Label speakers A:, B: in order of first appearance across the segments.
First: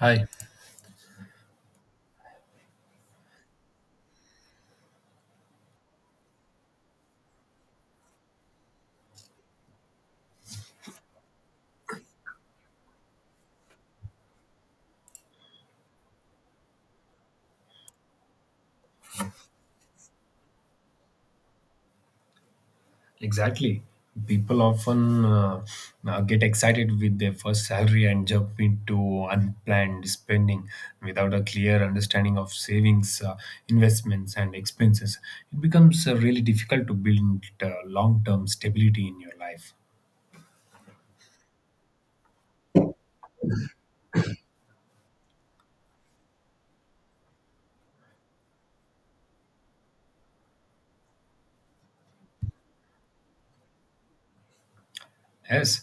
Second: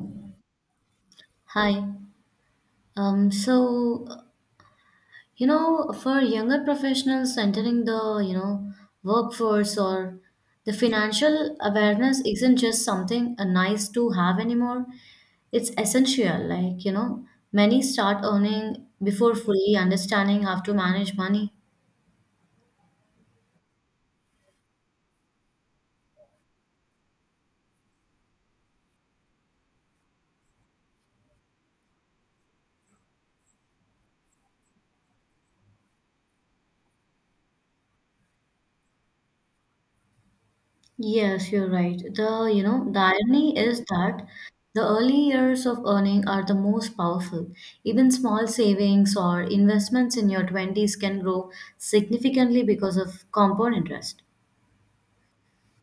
A: Hi.
B: Hi. So, for younger professionals entering the workforce, or the financial awareness isn't just something a nice to have anymore. It's essential. Like, many start earning before fully understanding how to manage money.
A: Exactly. People often get excited with their first salary and jump into unplanned spending without a clear understanding of savings, investments, and expenses. It becomes really difficult to build long term stability in your life.
B: Yes, you're right. The irony is that the early years of earning are the most powerful. Even small savings or investments in your 20s can grow significantly because of compound interest.
A: Yes,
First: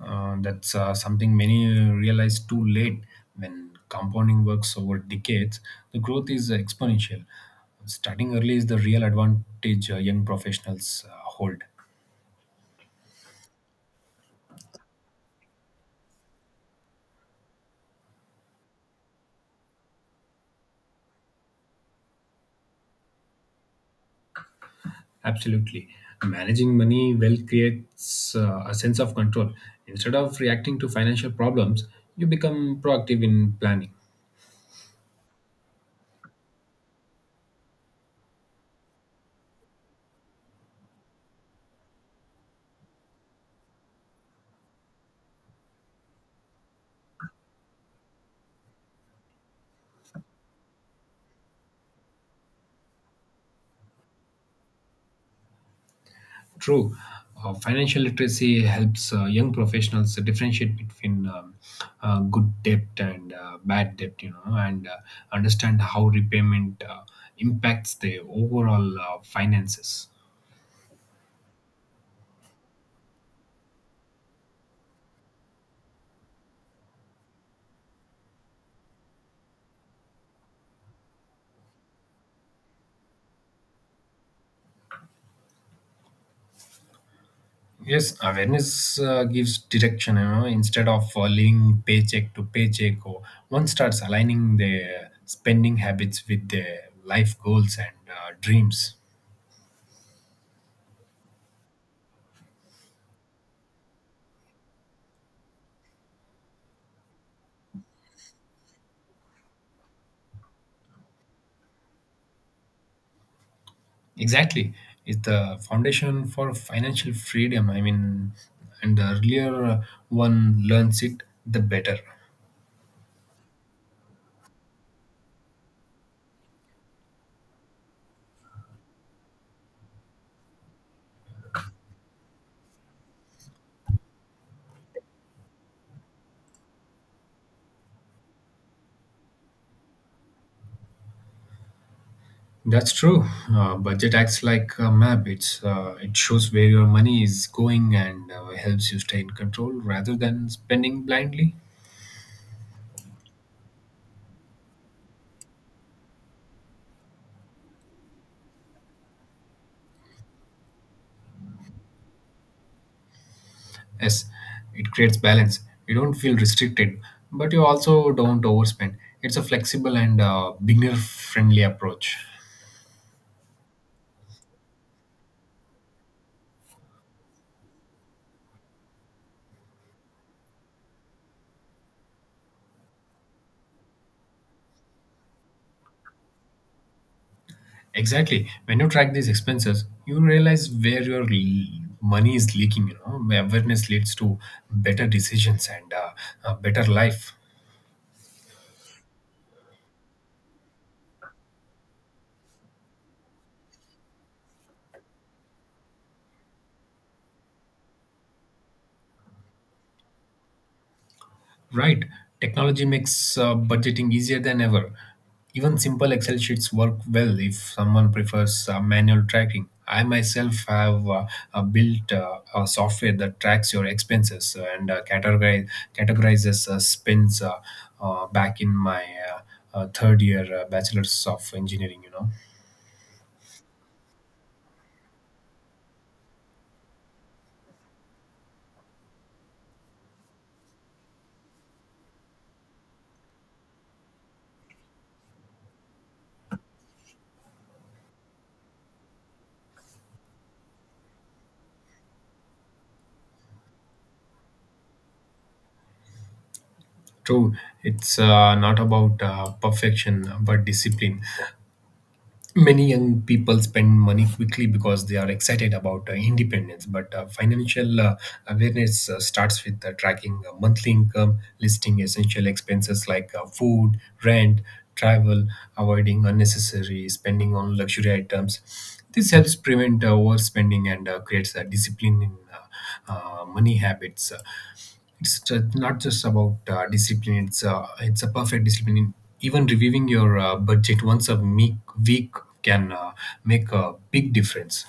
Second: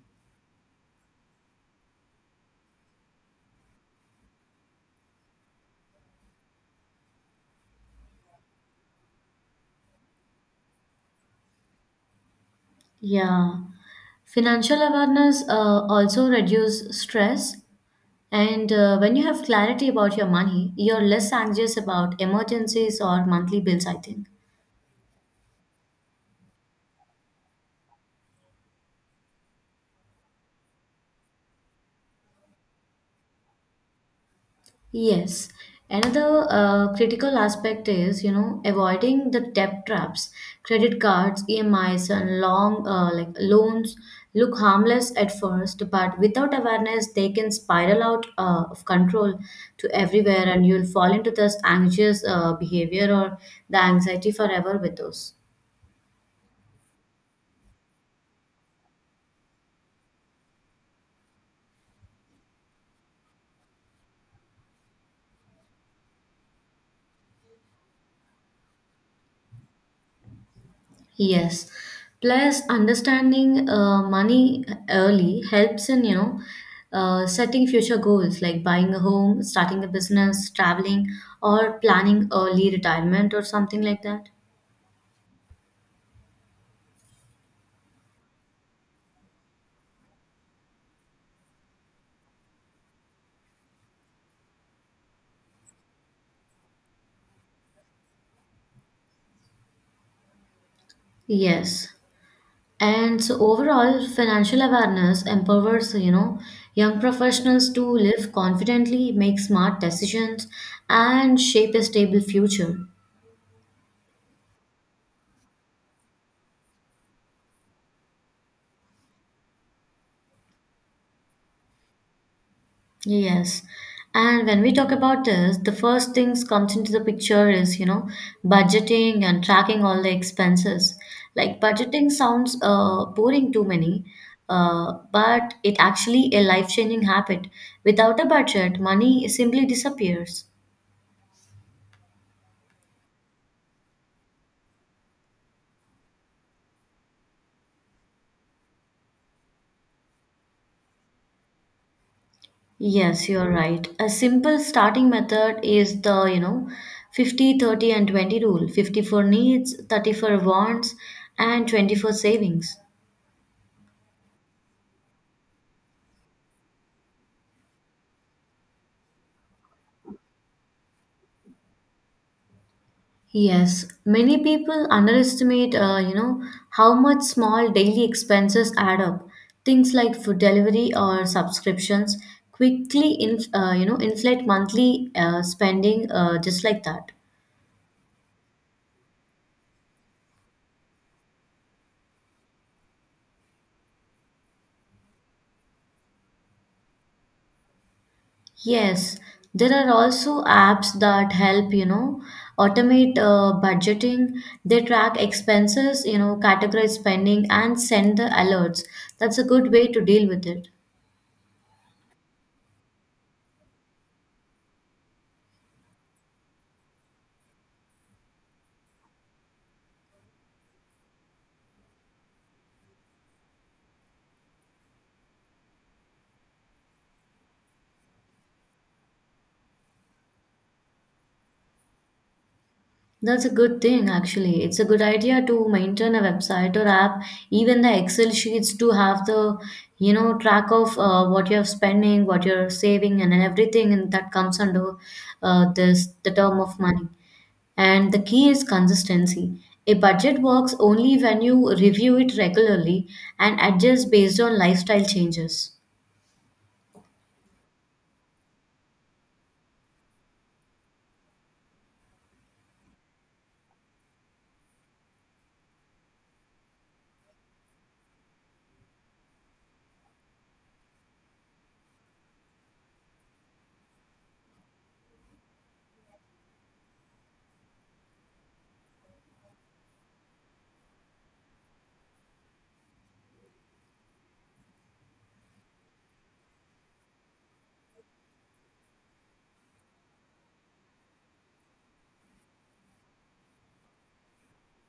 A: that's something many realize too late. When compounding works over decades, the growth is exponential. Starting early is the real advantage young professionals hold.
B: Yeah. Financial awareness also reduces stress. And when you have clarity about your money, you're less anxious about emergencies or monthly bills, I think.
A: Absolutely. Managing money well creates a sense of control. Instead of reacting to financial problems, you become proactive in planning.
B: Yes. Another critical aspect is, avoiding the debt traps. Credit cards, EMIs, and long like loans look harmless at first, but without awareness, they can spiral out of control to everywhere, and you'll fall into this anxious behavior or the anxiety forever with those.
A: True. Financial literacy helps young professionals differentiate between good debt and bad debt, you know, and understand how repayment impacts their overall finances.
B: Yes. Plus, understanding money early helps in, setting future goals like buying a home, starting a business, traveling, or planning early retirement or something like that.
A: Yes, awareness gives direction, you know, instead of living paycheck to paycheck, or one starts aligning their spending habits with their life goals and dreams.
B: Yes. And so overall, financial awareness empowers, young professionals to live confidently, make smart decisions, and shape a stable future.
A: Exactly. It's the foundation for financial freedom. I mean, and the earlier one learns it, the better.
B: Yes. And when we talk about this, the first things comes into the picture is, budgeting and tracking all the expenses. Like budgeting sounds boring to many, but it actually a life-changing habit. Without a budget, money simply disappears.
A: That's true. Budget acts like a map. It shows where your money is going and helps you stay in control rather than spending blindly.
B: Yes, you're right. A simple starting method is the, 50/30 and 20 rule. 50 for needs, 30 for wants, and 20 for savings.
A: Yes, it creates balance. You don't feel restricted, but you also don't overspend. It's a flexible and beginner-friendly approach.
B: Yes, many people underestimate, how much small daily expenses add up. Things like food delivery or subscriptions quickly, inflate monthly spending just like that.
A: Exactly. When you track these expenses, you realize where your money is leaking. You know, where awareness leads to better decisions and a better life.
B: Yes, there are also apps that help, automate budgeting. They track expenses, categorize spending and send the alerts. That's a good way to deal with it.
A: Right. Technology makes budgeting easier than ever. Even simple Excel sheets work well if someone prefers manual tracking. I myself have built a software that tracks your expenses and categorizes spends back in my third year bachelor's of engineering, you know.
B: That's a good thing, actually. It's a good idea to maintain a website or app, even the Excel sheets to have the, track of what you're spending, what you're saving, and everything, and that comes under this the term of money. And the key is consistency. A budget works only when you review it regularly and adjust based on lifestyle changes.
A: True, it's not about perfection but discipline. Many young people spend money quickly because they are excited about independence, but financial awareness starts with tracking monthly income, listing essential expenses like food, rent, travel, avoiding unnecessary spending on luxury items. This helps prevent overspending and creates a discipline in money habits. It's not just about discipline, it's a perfect discipline. Even reviewing your budget once a week can make a big difference.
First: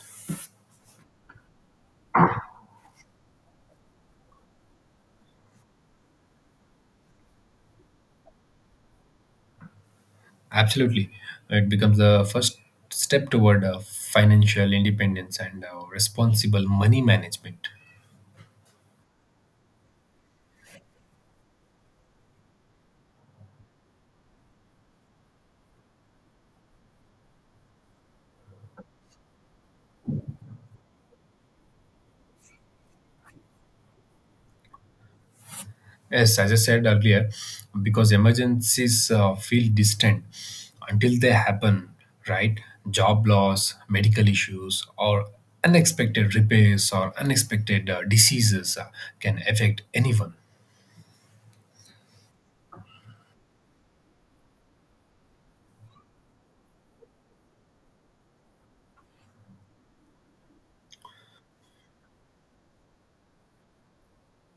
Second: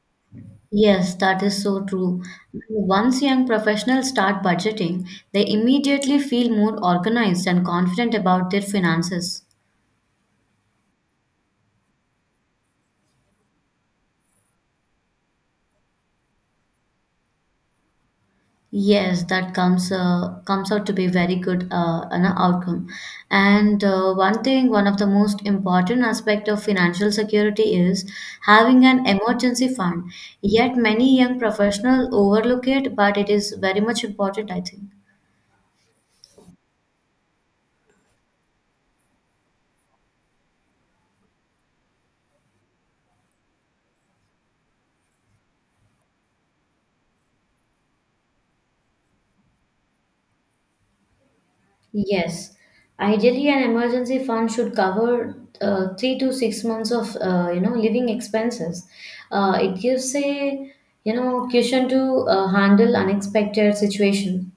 B: Yes, that is so true. Once young professionals start budgeting, they immediately feel more organized and confident about their finances.
A: Absolutely. It becomes the first step toward financial independence and responsible money management.
B: Yes, that comes out to be very good an outcome. And one of the most important aspect of financial security is having an emergency fund. Yet many young professionals overlook it, but it is very much important, I think.
A: Yes, as I said earlier, because emergencies feel distant until they happen, right? Job loss, medical issues, or unexpected repairs or unexpected diseases can affect anyone.
B: Yes, ideally, an emergency fund should cover 3 to 6 months of living expenses. It gives a cushion to handle unexpected situation.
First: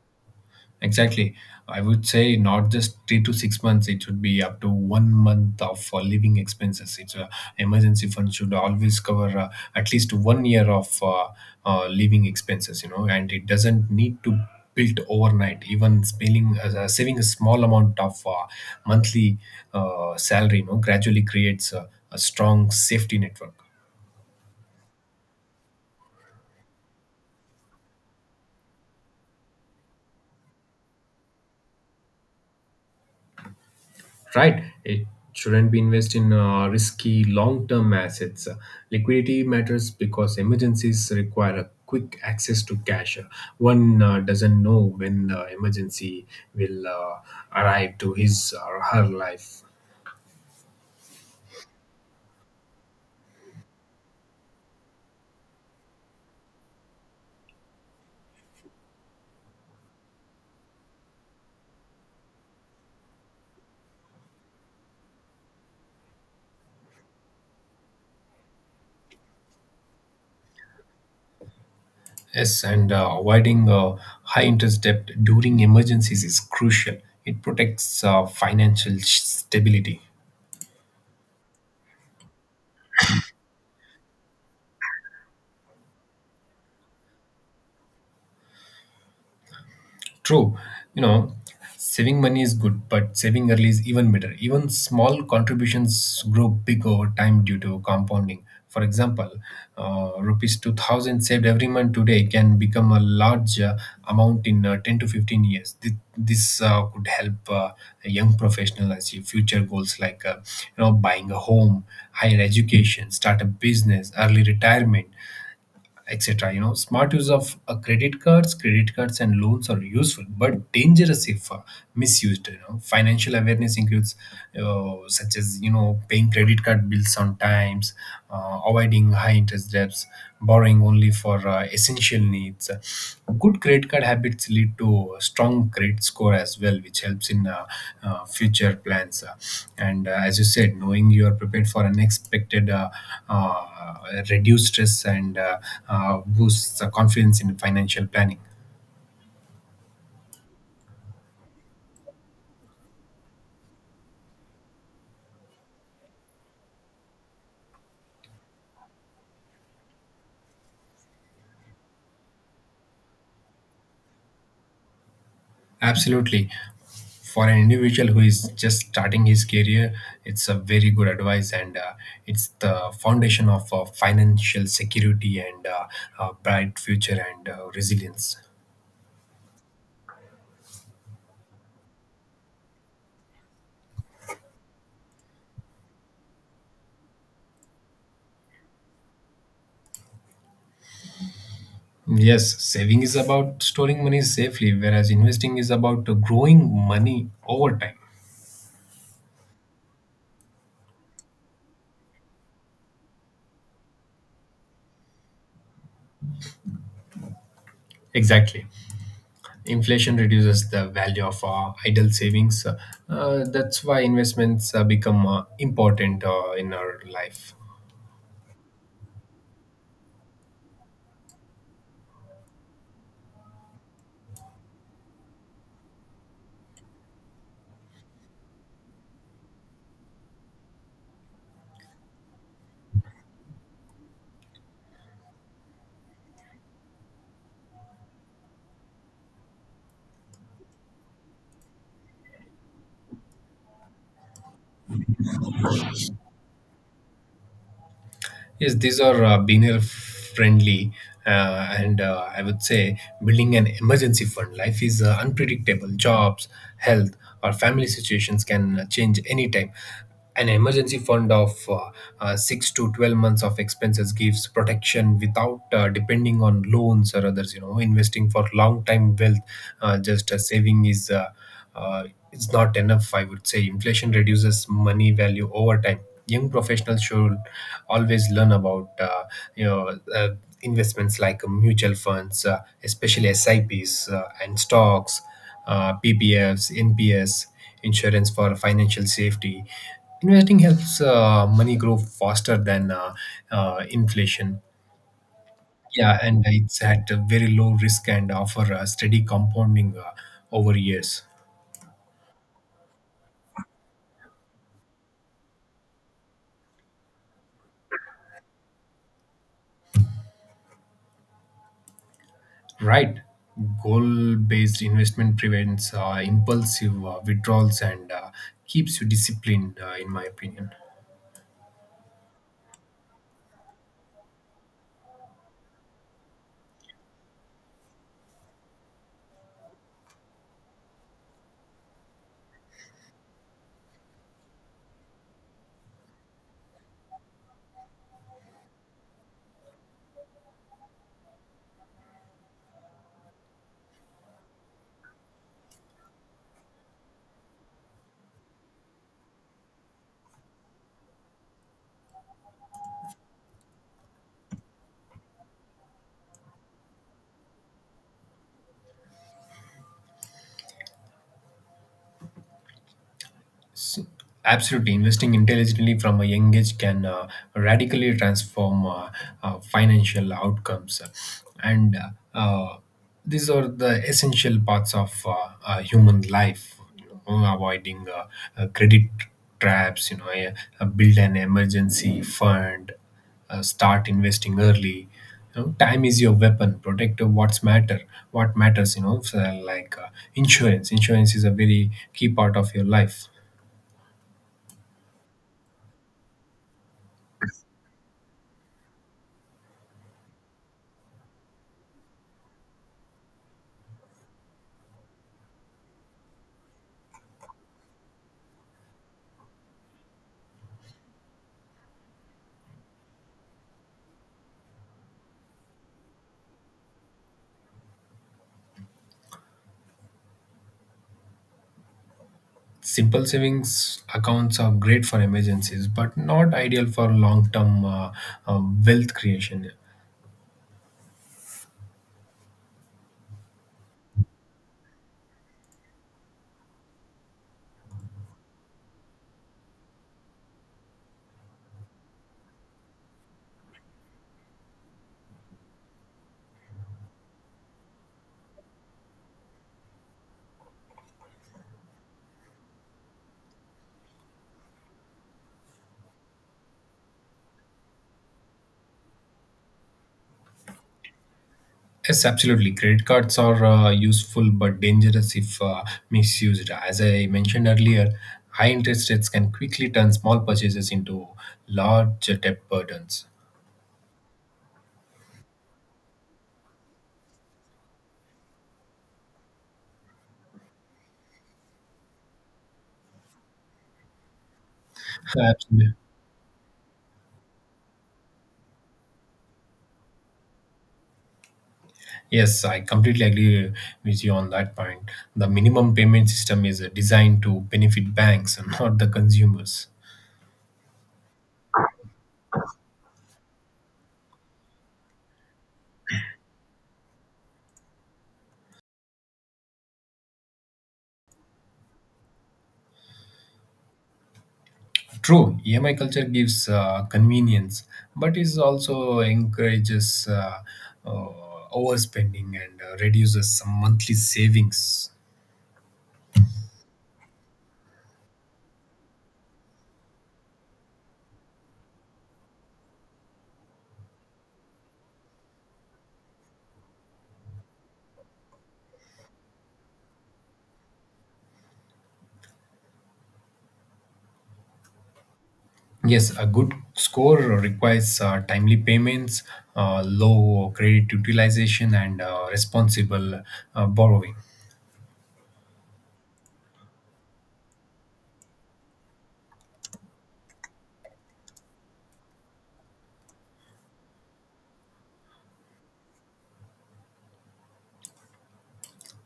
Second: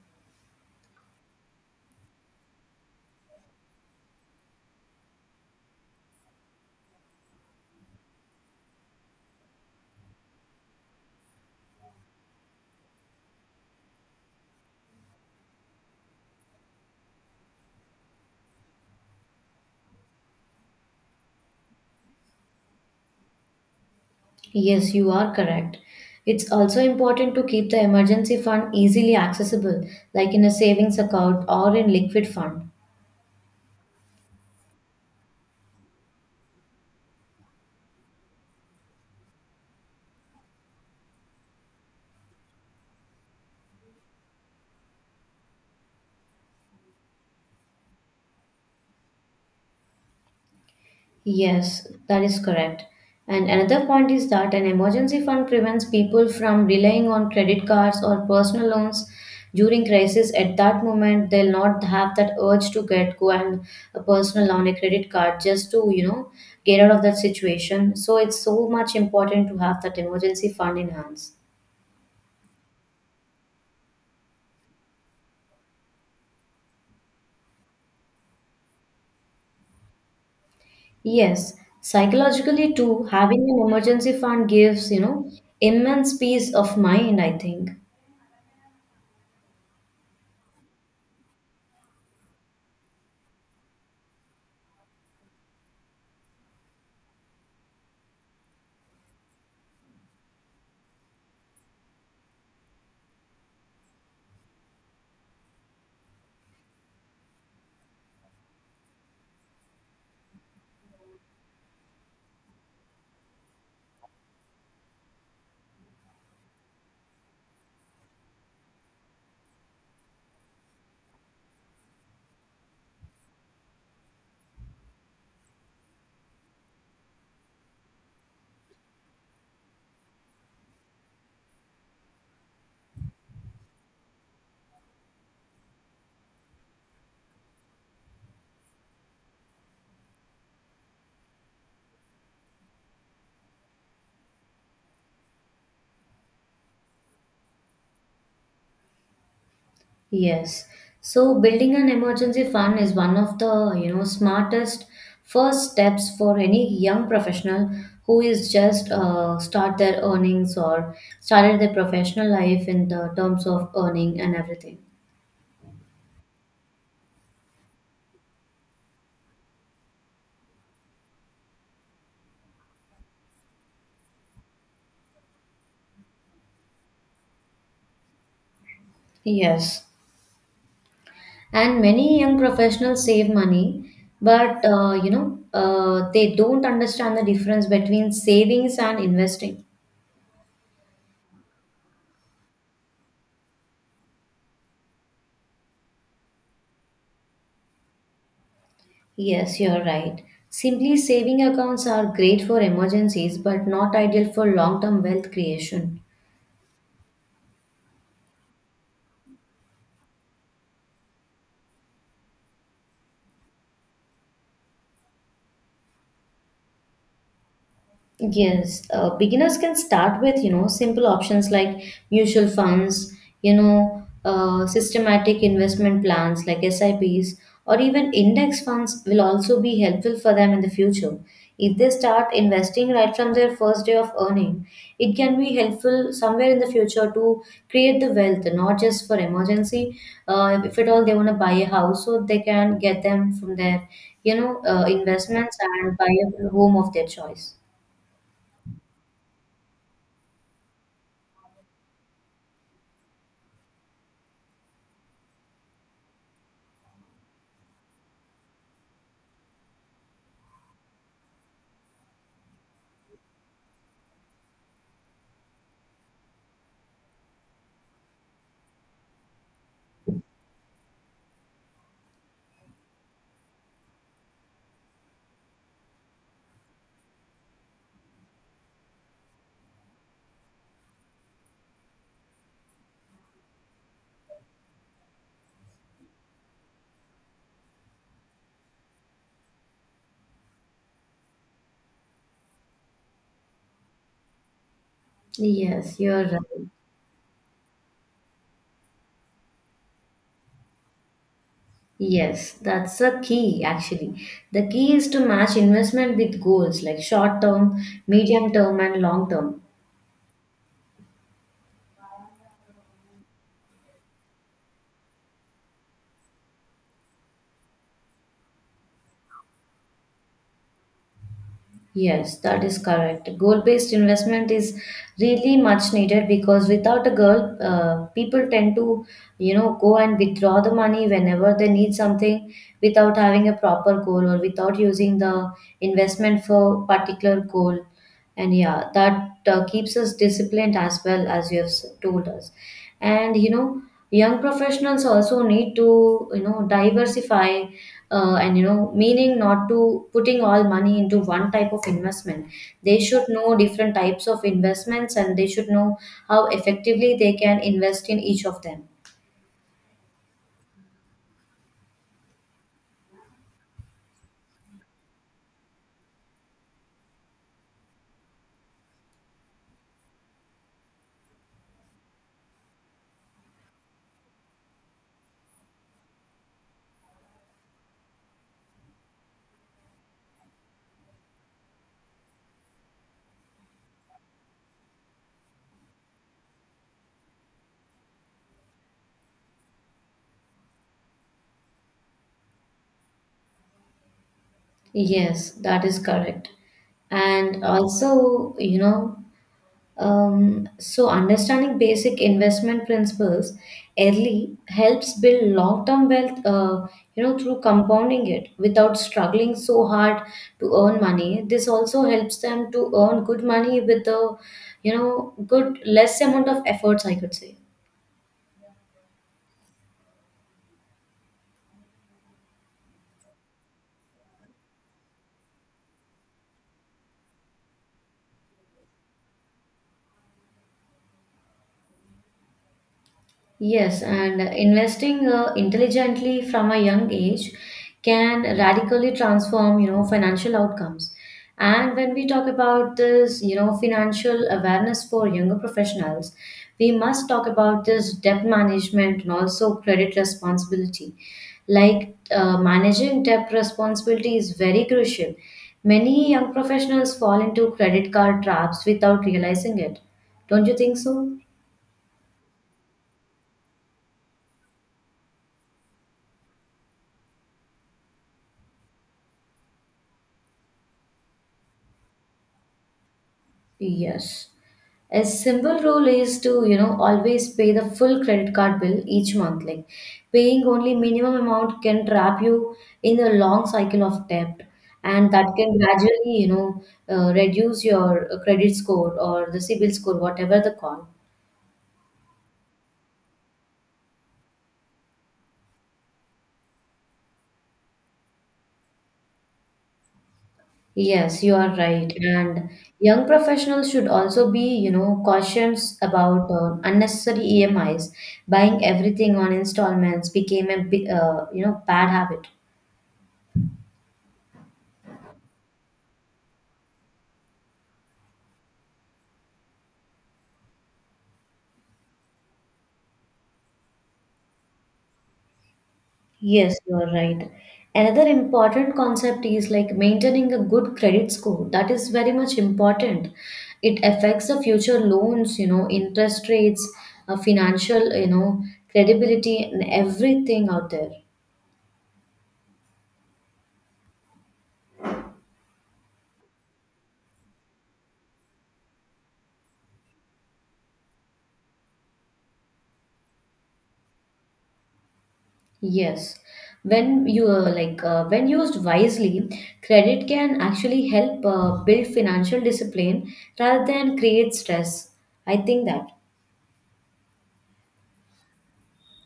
A: Exactly. I would say not just 3 to 6 months, it should be up to 1 month of living expenses. It's a Emergency fund should always cover at least 1 year of living expenses, you know, and it doesn't need to build overnight. Even spelling, saving a small amount of monthly salary, you know, gradually creates a strong safety network.
B: Yes, you are correct. It's also important to keep the emergency fund easily accessible, like in a savings account or in liquid fund.
A: Right? It shouldn't be invest in risky long-term assets. Liquidity matters because emergencies require a quick access to cash. One doesn't know when the emergency will arrive to his or her life.
B: Yes, that is correct. And another point is that an emergency fund prevents people from relying on credit cards or personal loans during crisis. At that moment, they'll not have that urge to get go and a personal loan, a credit card, just to get out of that situation. So it's so much important to have that emergency fund in hands.
A: Yes, and avoiding high interest debt during emergencies is crucial. It protects financial stability.
B: Yes, psychologically too, having an emergency fund gives immense peace of mind, I think.
A: True, you know, saving money is good, but saving early is even better. Even small contributions grow big over time due to compounding. For example, rupees 2000 saved every month today can become a large amount in 10 to 15 years. This could help a young professional achieve future goals like you know buying a home, higher education, start a business, early retirement, etc. You know, smart use of credit cards and loans are useful but dangerous if misused. You know, financial awareness includes such as you know paying credit card bills on times, avoiding high interest debts, borrowing only for essential needs. Good credit card habits lead to a strong credit score as well, which helps in future plans. And as you said, knowing you are prepared for unexpected uh, reduce stress and boosts the confidence in financial planning.
B: Yes. So building an emergency fund is one of the, smartest first steps for any young professional who is just start their earnings or started their professional life in the terms of earning and everything.
A: Absolutely. For an individual who is just starting his career, it's a very good advice and it's the foundation of financial security and a bright future and resilience.
B: Yes. And many young professionals save money, but they don't understand the difference between savings and investing.
A: Yes, saving is about storing money safely, whereas investing is about growing money over time.
B: Yes, you're right. Simply saving accounts are great for emergencies but not ideal for long term wealth creation.
A: Exactly. Inflation reduces the value of idle savings. That's why investments become important in our life.
B: Yes, beginners can start with, simple options like mutual funds, systematic investment plans like SIPs, or even index funds will also be helpful for them in the future. If they start investing right from their first day of earning, it can be helpful somewhere in the future to create the wealth, not just for emergency. If at all they want to buy a house, so they can get them from their, investments and buy a home of their choice.
A: Yes, these are beginner friendly, and I would say building an emergency fund. Life is unpredictable. Jobs, health, or family situations can change anytime. An emergency fund of 6 to 12 months of expenses gives protection without depending on loans or others. You know, investing for long time wealth, just saving is uh, it's not enough. I would say inflation reduces money value over time. Young professionals should always learn about you know uh, investments like mutual funds, especially sips, and stocks, ppfs, nps, insurance for financial safety. Investing helps money grow faster than inflation.
B: Yes,
A: Yeah,
B: you're
A: and
B: right.
A: it's at a very low risk and offer a steady compounding over years.
B: Yes, that's a key actually. The key is to match investment with goals like short term, medium term, and long term.
A: Right. Goal based investment prevents impulsive withdrawals and keeps you disciplined, in my opinion.
B: Yes, that is correct. Goal based investment is really much needed because without a goal, people tend to, go and withdraw the money whenever they need something without having a proper goal or without using the investment for particular goal. And yeah, that keeps us disciplined as well, as you have told us. And young professionals also need to diversify, and meaning not to putting all money into one type of investment. They should know different types of investments, and they should know how effectively they can invest in each of them.
A: S- Absolutely, investing intelligently from a young age can radically transform financial outcomes, and uh, these are the essential parts of human life. You know, avoiding credit traps, you know, build an emergency fund, start investing early. You know, time is your weapon. Protect what's matter. What matters, you know, so like insurance. Insurance is a very key part of your life.
B: Yes, that is correct. And also, understanding basic investment principles early helps build long-term wealth. Through compounding it without struggling so hard to earn money. This also helps them to earn good money with a good less amount of efforts, I could say.
A: Simple savings accounts are great for emergencies, but not ideal for long term wealth creation.
B: Yes, and investing intelligently from a young age can radically transform, financial outcomes. And when we talk about this, financial awareness for younger professionals, we must talk about this debt management and also credit responsibility. Like managing debt responsibility is very crucial. Many young professionals fall into credit card traps without realizing it. Don't you think so?
A: Yes, absolutely. Credit cards are useful but dangerous if misused. As I mentioned earlier, high interest rates can quickly turn small purchases into large debt burdens.
B: Yes. A simple rule is to, always pay the full credit card bill each month. Like paying only minimum amount can trap you in a long cycle of debt, and that can
A: Absolutely.
B: gradually, reduce your credit score or the CIBIL score, whatever the call.
A: Yes, I completely agree with you on that point. The minimum payment system is designed to benefit banks and not the consumers.
B: Yes, you are right. And young professionals should also be, cautious about unnecessary EMIs. Buying everything on installments became a bad habit.
A: True, EMI culture gives convenience, but it also encourages uh, overspending and reduces some monthly savings.
B: Yes, you are right. Another important concept is like maintaining a good credit score. That is very much important. It affects the future loans, interest rates, financial, credibility, and everything out there.
A: Yes, a good score requires timely payments, low credit utilization, and responsible borrowing.
B: Yes. When you are like, when used wisely, credit can actually help build financial discipline rather than create stress, I think that.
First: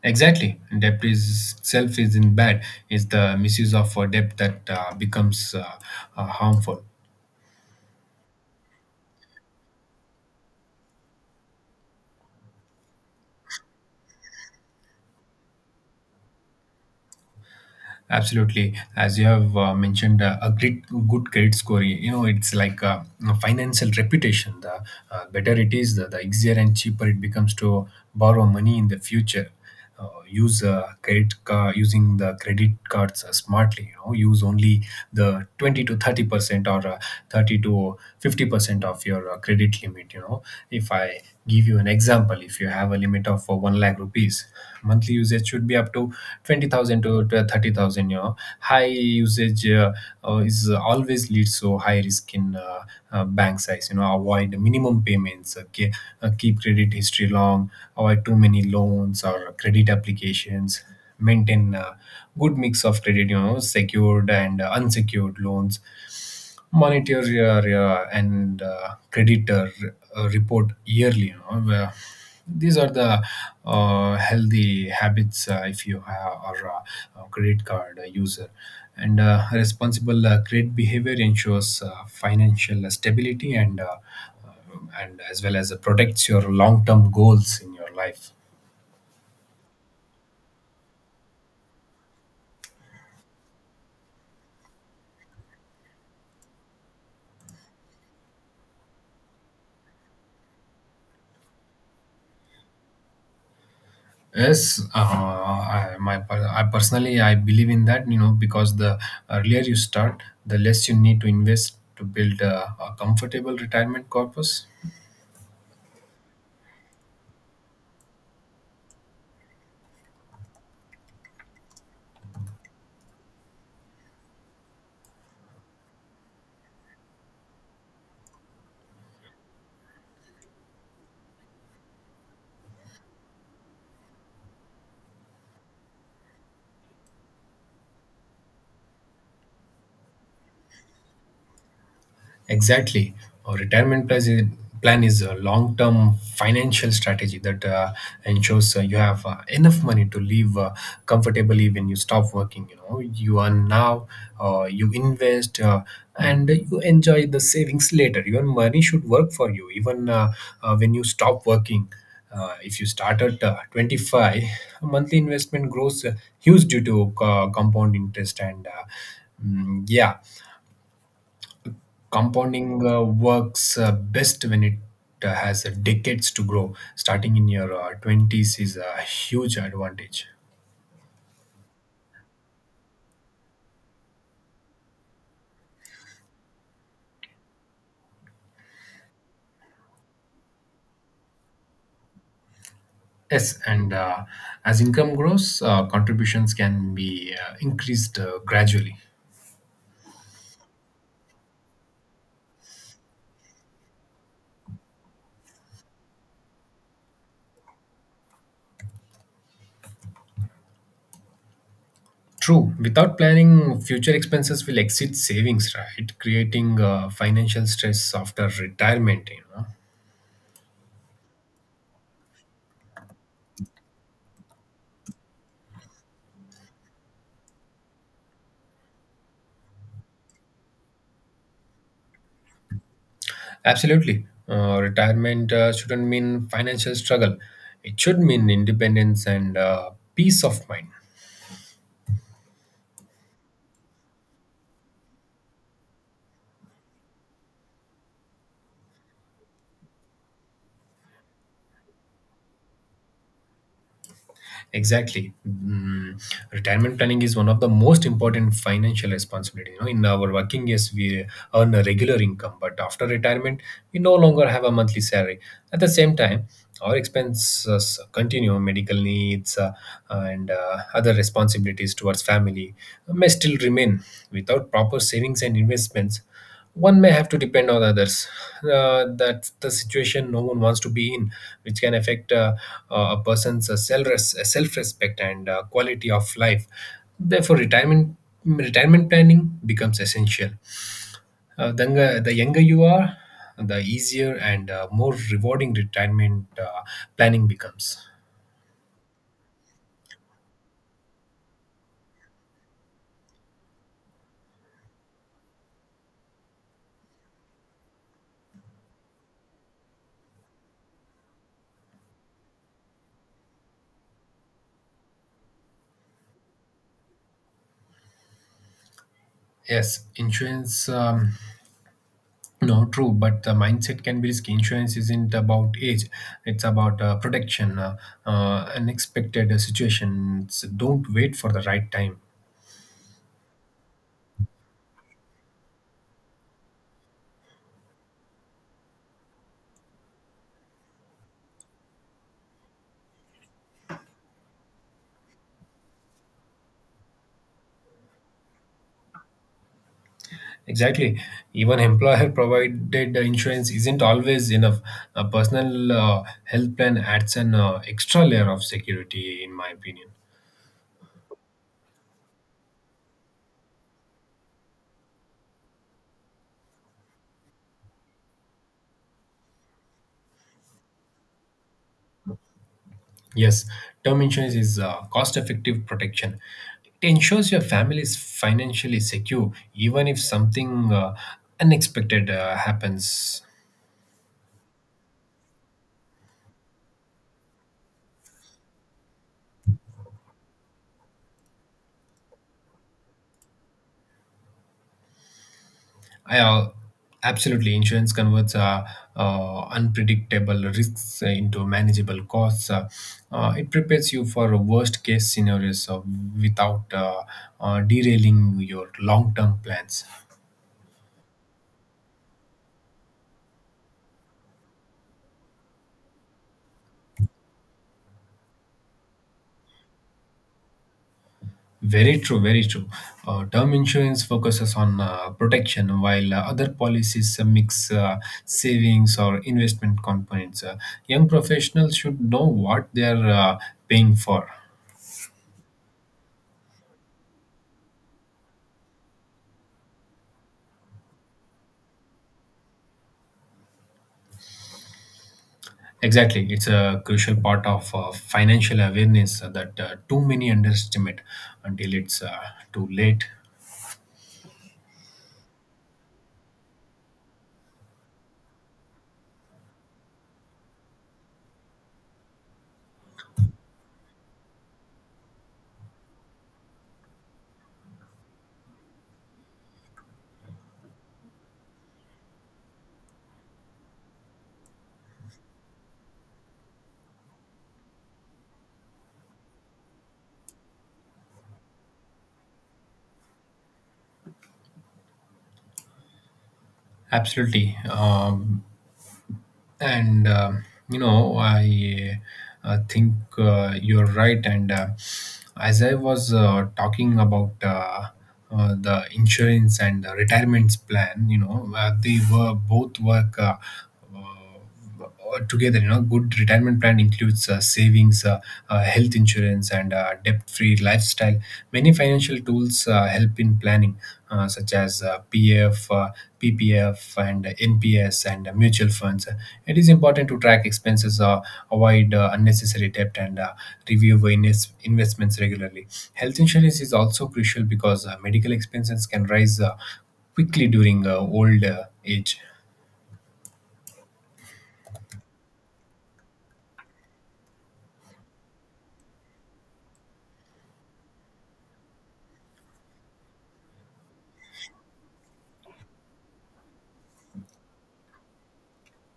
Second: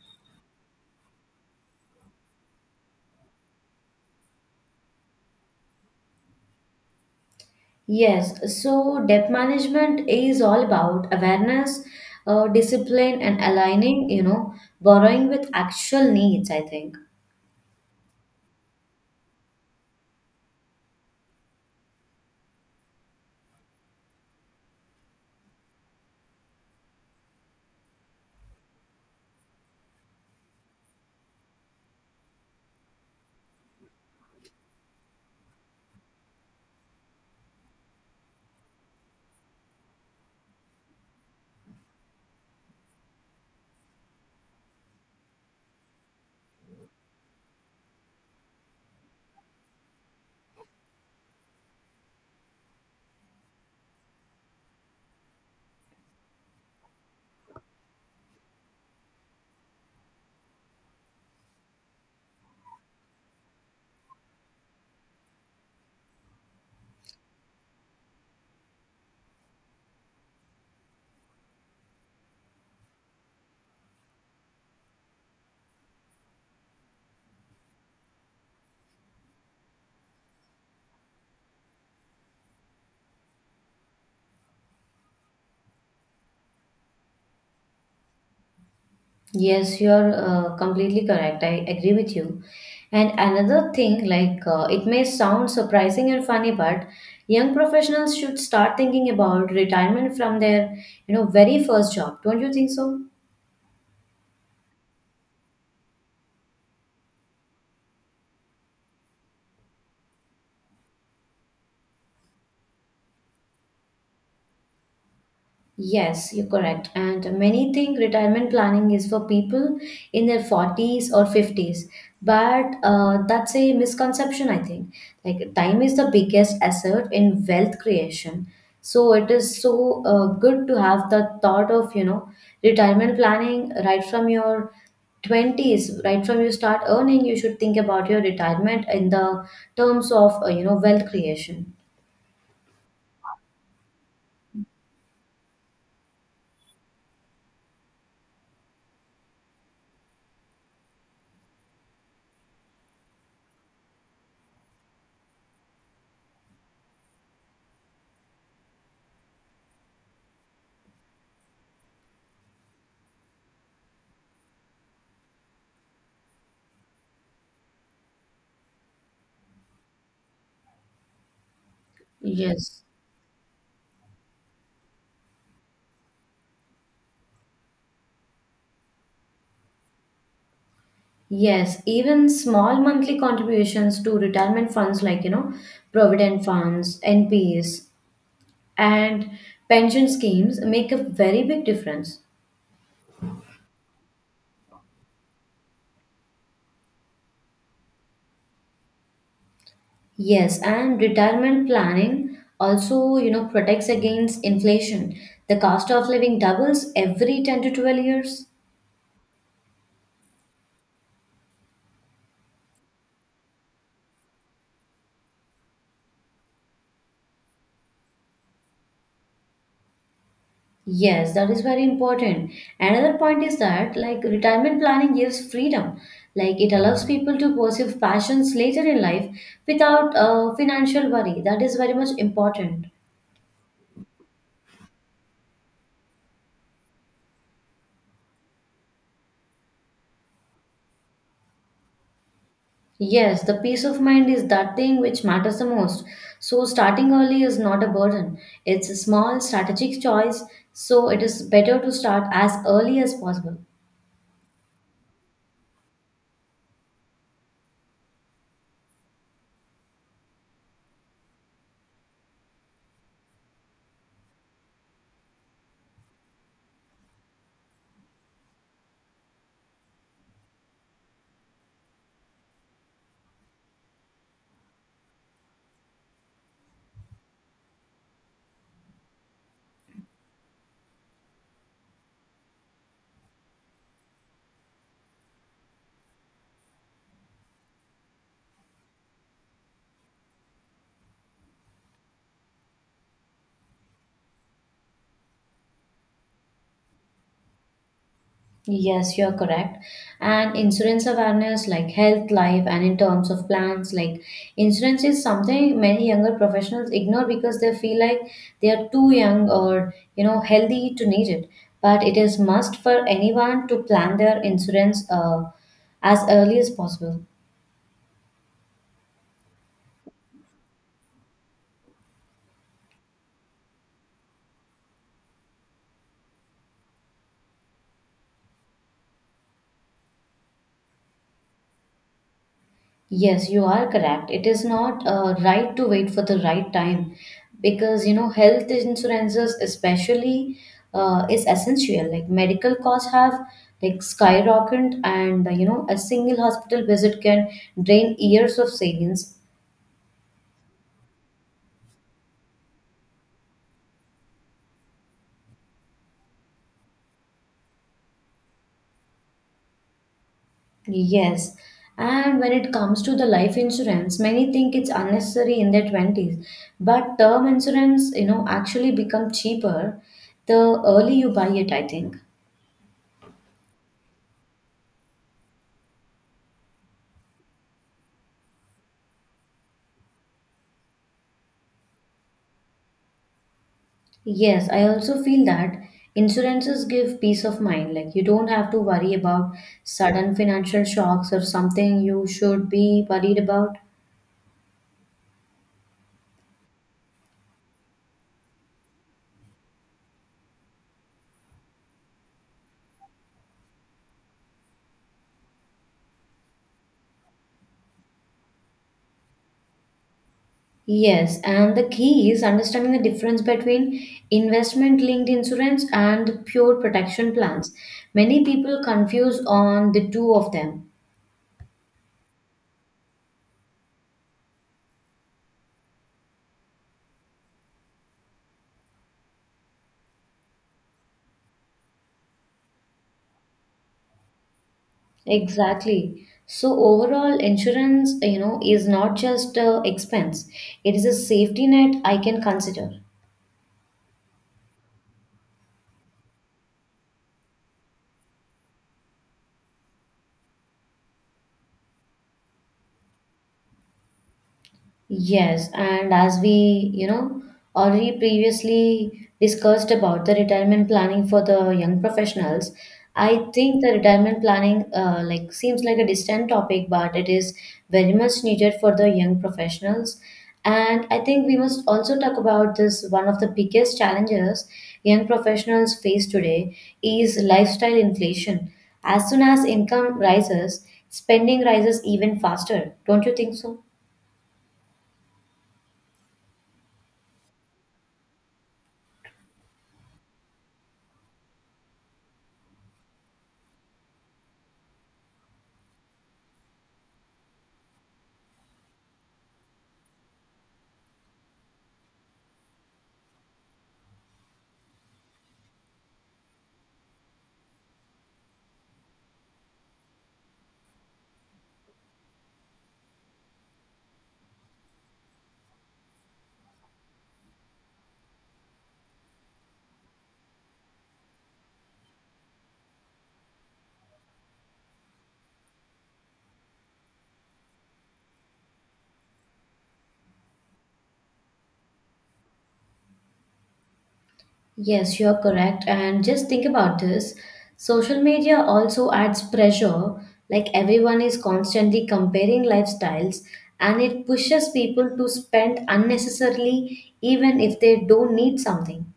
A: Exactly, debt is itself is in bad. It's the misuse of debt that becomes harmful.
B: Yes, so debt management is all about awareness, discipline, and aligning, borrowing with actual needs, I think.
A: Absolutely, as you have mentioned, a great good credit score. You know, it's like a financial reputation. The better it is, the easier and cheaper it becomes to borrow money in the future. Use credit card Using the credit cards smartly. You know, use only the 20 to 30% or 30 to 50% of your credit limit. You know, if I give you an example, if you have a limit of 1 lakh rupees, monthly usage should be up to 20,000 to 30,000. You know, high usage is always leads to high risk in bank size. You know, avoid minimum payments, okay, keep credit history long, avoid too many loans or credit applications, maintain a good mix of credit, you know, secured and unsecured loans, monitor your and creditor report yearly. You know, where these are the healthy habits if you have or a credit card user. And responsible credit behavior ensures financial stability and uh, as well as protects your long term goals in your life.
B: Yes, you're completely correct. I agree with you. And another thing, like it may sound surprising and funny, but young professionals should start thinking about retirement from their, very first job. Don't you think so?
A: Yes, I personally I believe in that. You know, because the earlier you start, the less you need to invest to build a comfortable retirement corpus.
B: Yes, you're correct. And many think retirement planning is for people in their 40s or 50s. But that's a misconception, I think. Like, time is the biggest asset in wealth creation. So, it is so good to have the thought of, retirement planning right from your 20s, right from you start earning. You should think about your retirement in the terms of, wealth creation.
A: Exactly. A retirement plan is, Plan is a long term financial strategy that ensures you have enough money to live comfortably when you stop working. You know, you earn now, you invest, and you enjoy the savings later. Your money should work for you even when you stop working. If you start at 25, a monthly investment grows huge due to compound interest and yeah.
B: Yes.
A: Compounding works best when it has decades to grow. Starting in your 20s is a huge advantage.
B: Yes, even small monthly contributions to retirement funds like, provident funds, NPS, and pension schemes make a very big difference.
A: Yes, and as income grows, contributions can be increased gradually.
B: Yes, and retirement planning also, protects against inflation. The cost of living doubles every 10 to 12 years.
A: True. Without planning, future expenses will exceed savings, right? Creating financial stress after retirement. You know,
B: Yes, that is very important. Another point is that, like, retirement planning gives freedom. Like, it allows people to pursue passions later in life without financial worry. That is very much important.
A: absolutely. Retirement shouldn't mean financial struggle. It should mean independence and peace of mind.
B: Yes, the peace of mind is that thing which matters the most. So, starting early is not a burden, it's a small strategic choice. So, it is better to start as early as possible.
A: Exactly. Retirement planning is one of the most important financial responsibility. You know, in our working years, we earn a regular income, but after retirement, we no longer have a monthly salary. At the same time, our expenses continue, medical needs and other responsibilities towards family may still remain. Without proper savings and investments, one may have to depend on others. That's the situation no one wants to be in, which can affect a person's self respect and quality of life. Therefore, retirement planning becomes essential. The younger you are, the easier and more rewarding retirement planning becomes.
B: Yes, you're correct. And insurance awareness, like health, life, and in terms of plans, like insurance is something many younger professionals ignore because they feel like they are too young or healthy to need it. But it is must for anyone to plan their insurance as early as possible.
A: Yes, insurance. No, true, but the mindset can be risky. Insurance isn't about age; it's about protection. Unexpected situations. Don't wait for the right time.
B: Yes, you are correct. It is not right to wait for the right time because health insurances especially is essential. Like medical costs have like skyrocketed, and a single hospital visit can drain years of savings.
A: Exactly. Even employer-provided insurance isn't always enough. A personal health plan adds an extra layer of security, in my opinion.
B: Yes, and when it comes to the life insurance, many think it's unnecessary in their twenties, but term insurance actually become cheaper the early you buy it, I think.
A: Yes, term insurance is cost-effective protection. It ensures your family is financially secure, even if something unexpected happens.
B: Yes, I also feel that insurances give peace of mind. Like you don't have to worry about sudden financial shocks or something you should be worried about.
A: I Absolutely, insurance converts unpredictable risks into manageable costs. It prepares you for worst case scenarios without derailing your long term plans.
B: Yes, and the key is understanding the difference between investment linked insurance and pure protection plans. Many people confuse on the two of them.
A: Very true, very true. Term insurance focuses on protection, while other policies mix savings or investment components. Young professionals should know what they are paying for.
B: Exactly. So overall insurance, you know, is not just a expense. It is a safety net I can consider.
A: Exactly. It's a crucial part of financial awareness that too many underestimate until it's too late.
B: Yes, and as we, you know, already previously discussed about the retirement planning for the young professionals, I think the retirement planning like seems like a distant topic, but it is very much needed for the young professionals. And I think we must also talk about this one of the biggest challenges young professionals face today is lifestyle inflation. As soon as income rises, spending rises even faster. Don't you think so?
A: Absolutely. And you know I think you're right, and as I was talking about the insurance and the retirement plan. You know, they were both work together. You know, good retirement plan includes savings, health insurance, and debt free lifestyle. Many financial tools help in planning, such as PF, PPF, and NPS, and mutual funds. It is important to track expenses, avoid unnecessary debt, and review investments regularly. Health insurance is also crucial because medical expenses can rise quickly during old age.
B: Yes, you're correct. And just think about this. Social media also adds pressure, like everyone is constantly comparing lifestyles, and it pushes people to spend unnecessarily even if they don't need something.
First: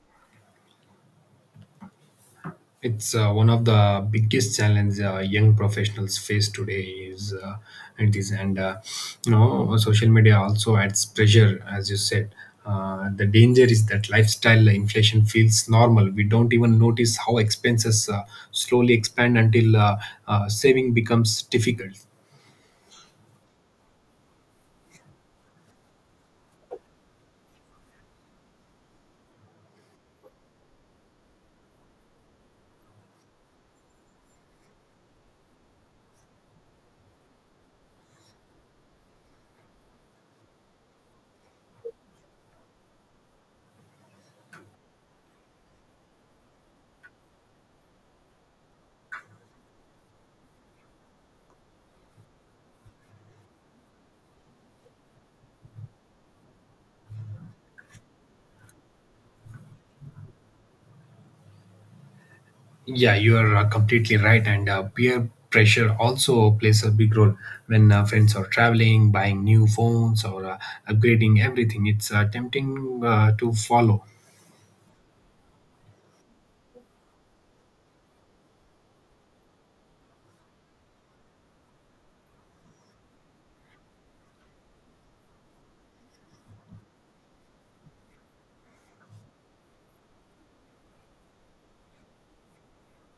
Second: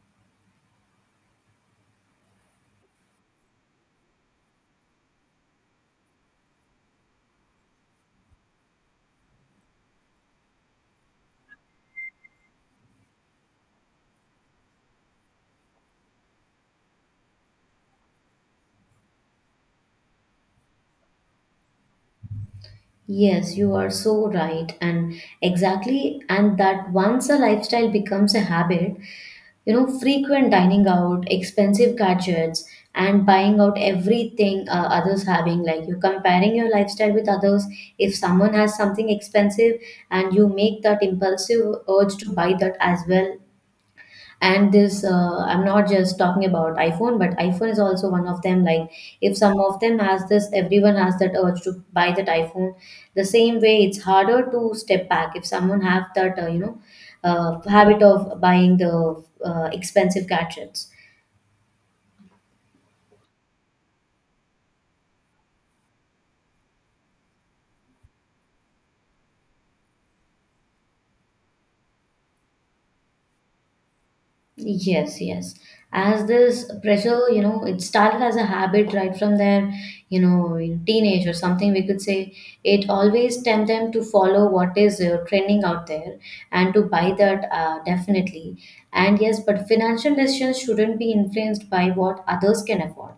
A: It's one of the biggest challenges young professionals face today is it is, and you know, social media also adds pressure, as you said. The danger is that lifestyle inflation feels normal. We don't even notice how expenses slowly expand until saving becomes difficult.
B: Yes, you are so right. And exactly, and that once a lifestyle becomes a habit, you know, frequent dining out, expensive gadgets, and buying out everything others having, like you're comparing your lifestyle with others. If someone has something expensive and you make that impulsive urge to buy that as well, and this I'm not just talking about iPhone, but iPhone is also one of them. Like if some of them has this, everyone has that urge to buy that iPhone. The same way, it's harder to step back if someone have that you know, habit of buying the expensive gadgets.
A: Yeah, you are completely right. And peer pressure also plays a big role when friends are traveling, buying new phones, or upgrading everything. It's tempting to follow.
B: Yes, yes. As this pressure, you know, it started as a habit right from their, you know, in teenage or something, we could say it always tempt them to follow what is trending out there and to buy that, definitely. And yes, but financial decisions shouldn't be influenced by what others can afford.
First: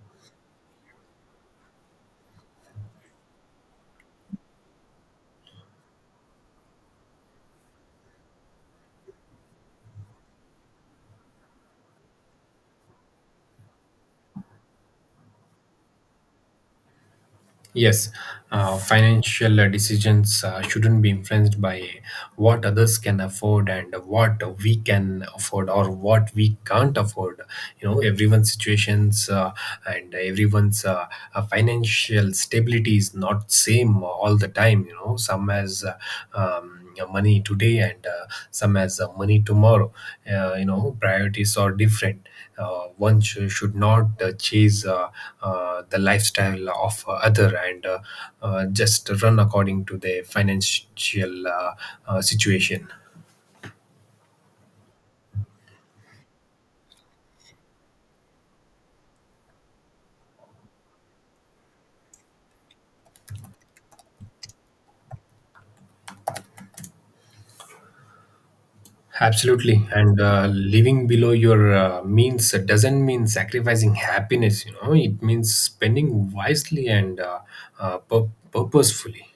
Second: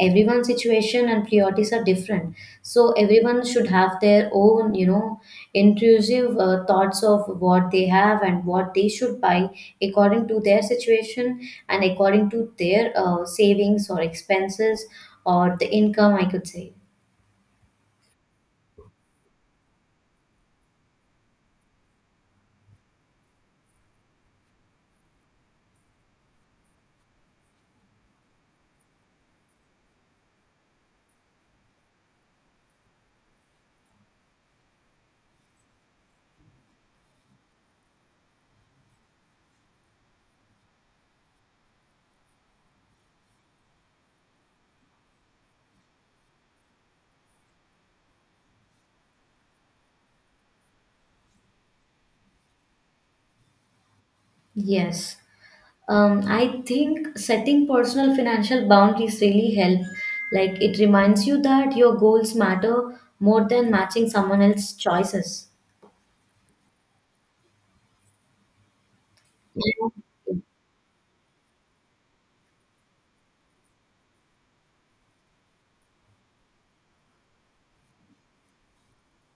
B: Everyone's situation and priorities are different. So everyone should have their own, you know, intrusive thoughts of what they have and what they should buy according to their situation and according to their savings or expenses or the income, I could say.
A: Yes, financial decisions shouldn't be influenced by what others can afford and what we can afford or what we can't afford. You know, everyone's situations and everyone's financial stability is not same all the time. You know, some has money today and some as money tomorrow. You know, priorities are different. One should not chase the lifestyle of other and just run according to their financial situation.
B: Yes. I think setting personal financial boundaries really help. Like it reminds you that your goals matter more than matching someone else's choices.
A: Absolutely, and
B: Yeah.
A: living below your means doesn't mean sacrificing happiness. You know, it means spending wisely and purposefully.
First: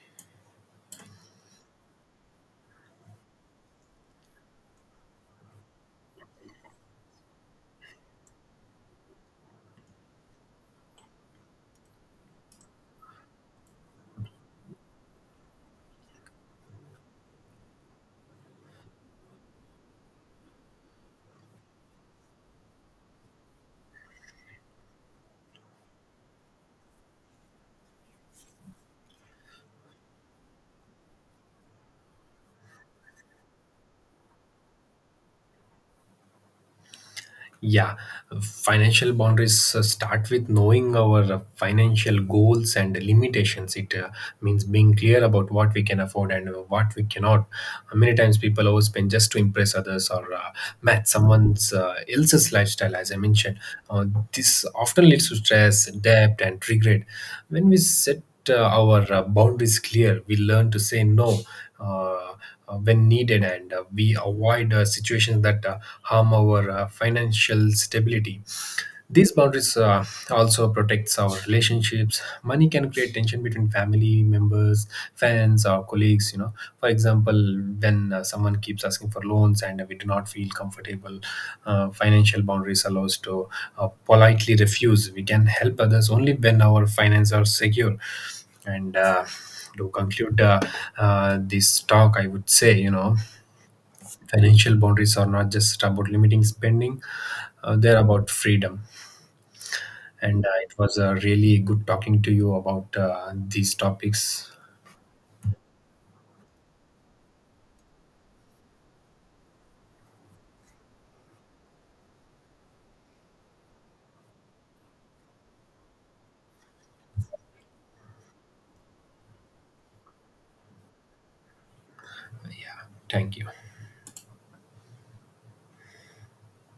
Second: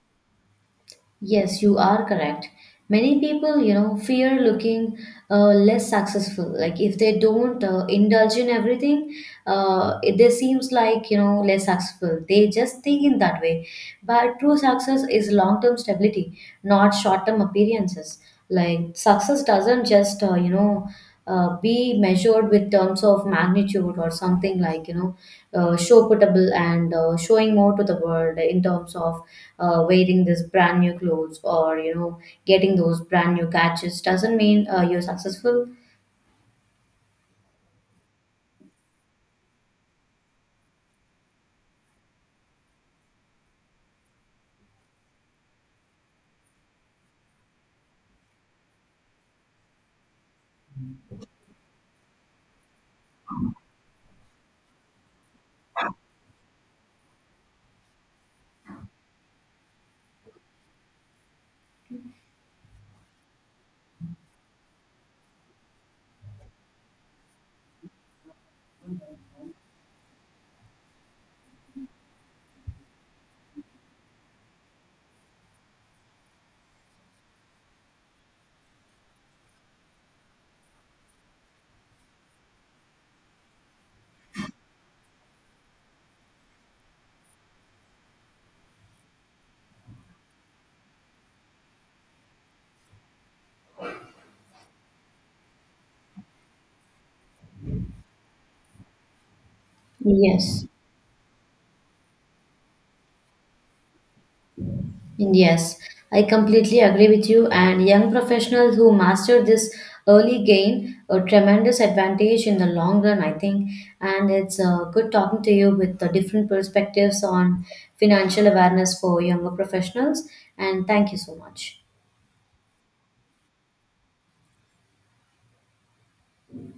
B: Yes, you are correct. Many people, you know, fear looking less successful. Like if they don't indulge in everything, they seems like, you know, less successful. They just think in that way. But true success is long-term stability, not short-term appearances. Like success doesn't just you know, be measured with terms of magnitude or something, like, you know, show putable and showing more to the world in terms of wearing this brand new clothes, or you know, getting those brand new gadgets doesn't mean you're successful.
A: Yeah, financial boundaries start with knowing our financial goals and limitations. It means being clear about what we can afford and what we cannot. Many times people overspend just to impress others or match someone's else's lifestyle, as I mentioned. Uh, this often leads to stress, debt, and regret. When we set our boundaries clear, we learn to say no. Uh, when needed, and we avoid situations that harm our financial stability. These boundaries also protects our relationships. Money can create tension between family members, fans, or colleagues. You know, for example, when someone keeps asking for loans and we do not feel comfortable, financial boundaries allows to politely refuse. We can help others only when our finances are secure. And to conclude this talk, I would say, you know, financial boundaries are not just about limiting spending; they're about freedom. And
B: Yes.
A: it was really good talking to you about these topics.
B: Yes, I completely agree with you, and young professionals who master this early gain a tremendous advantage in the long run, I think. And it's good talking to you with the different perspectives on financial awareness for younger professionals. And thank you so much.
A: Thank you.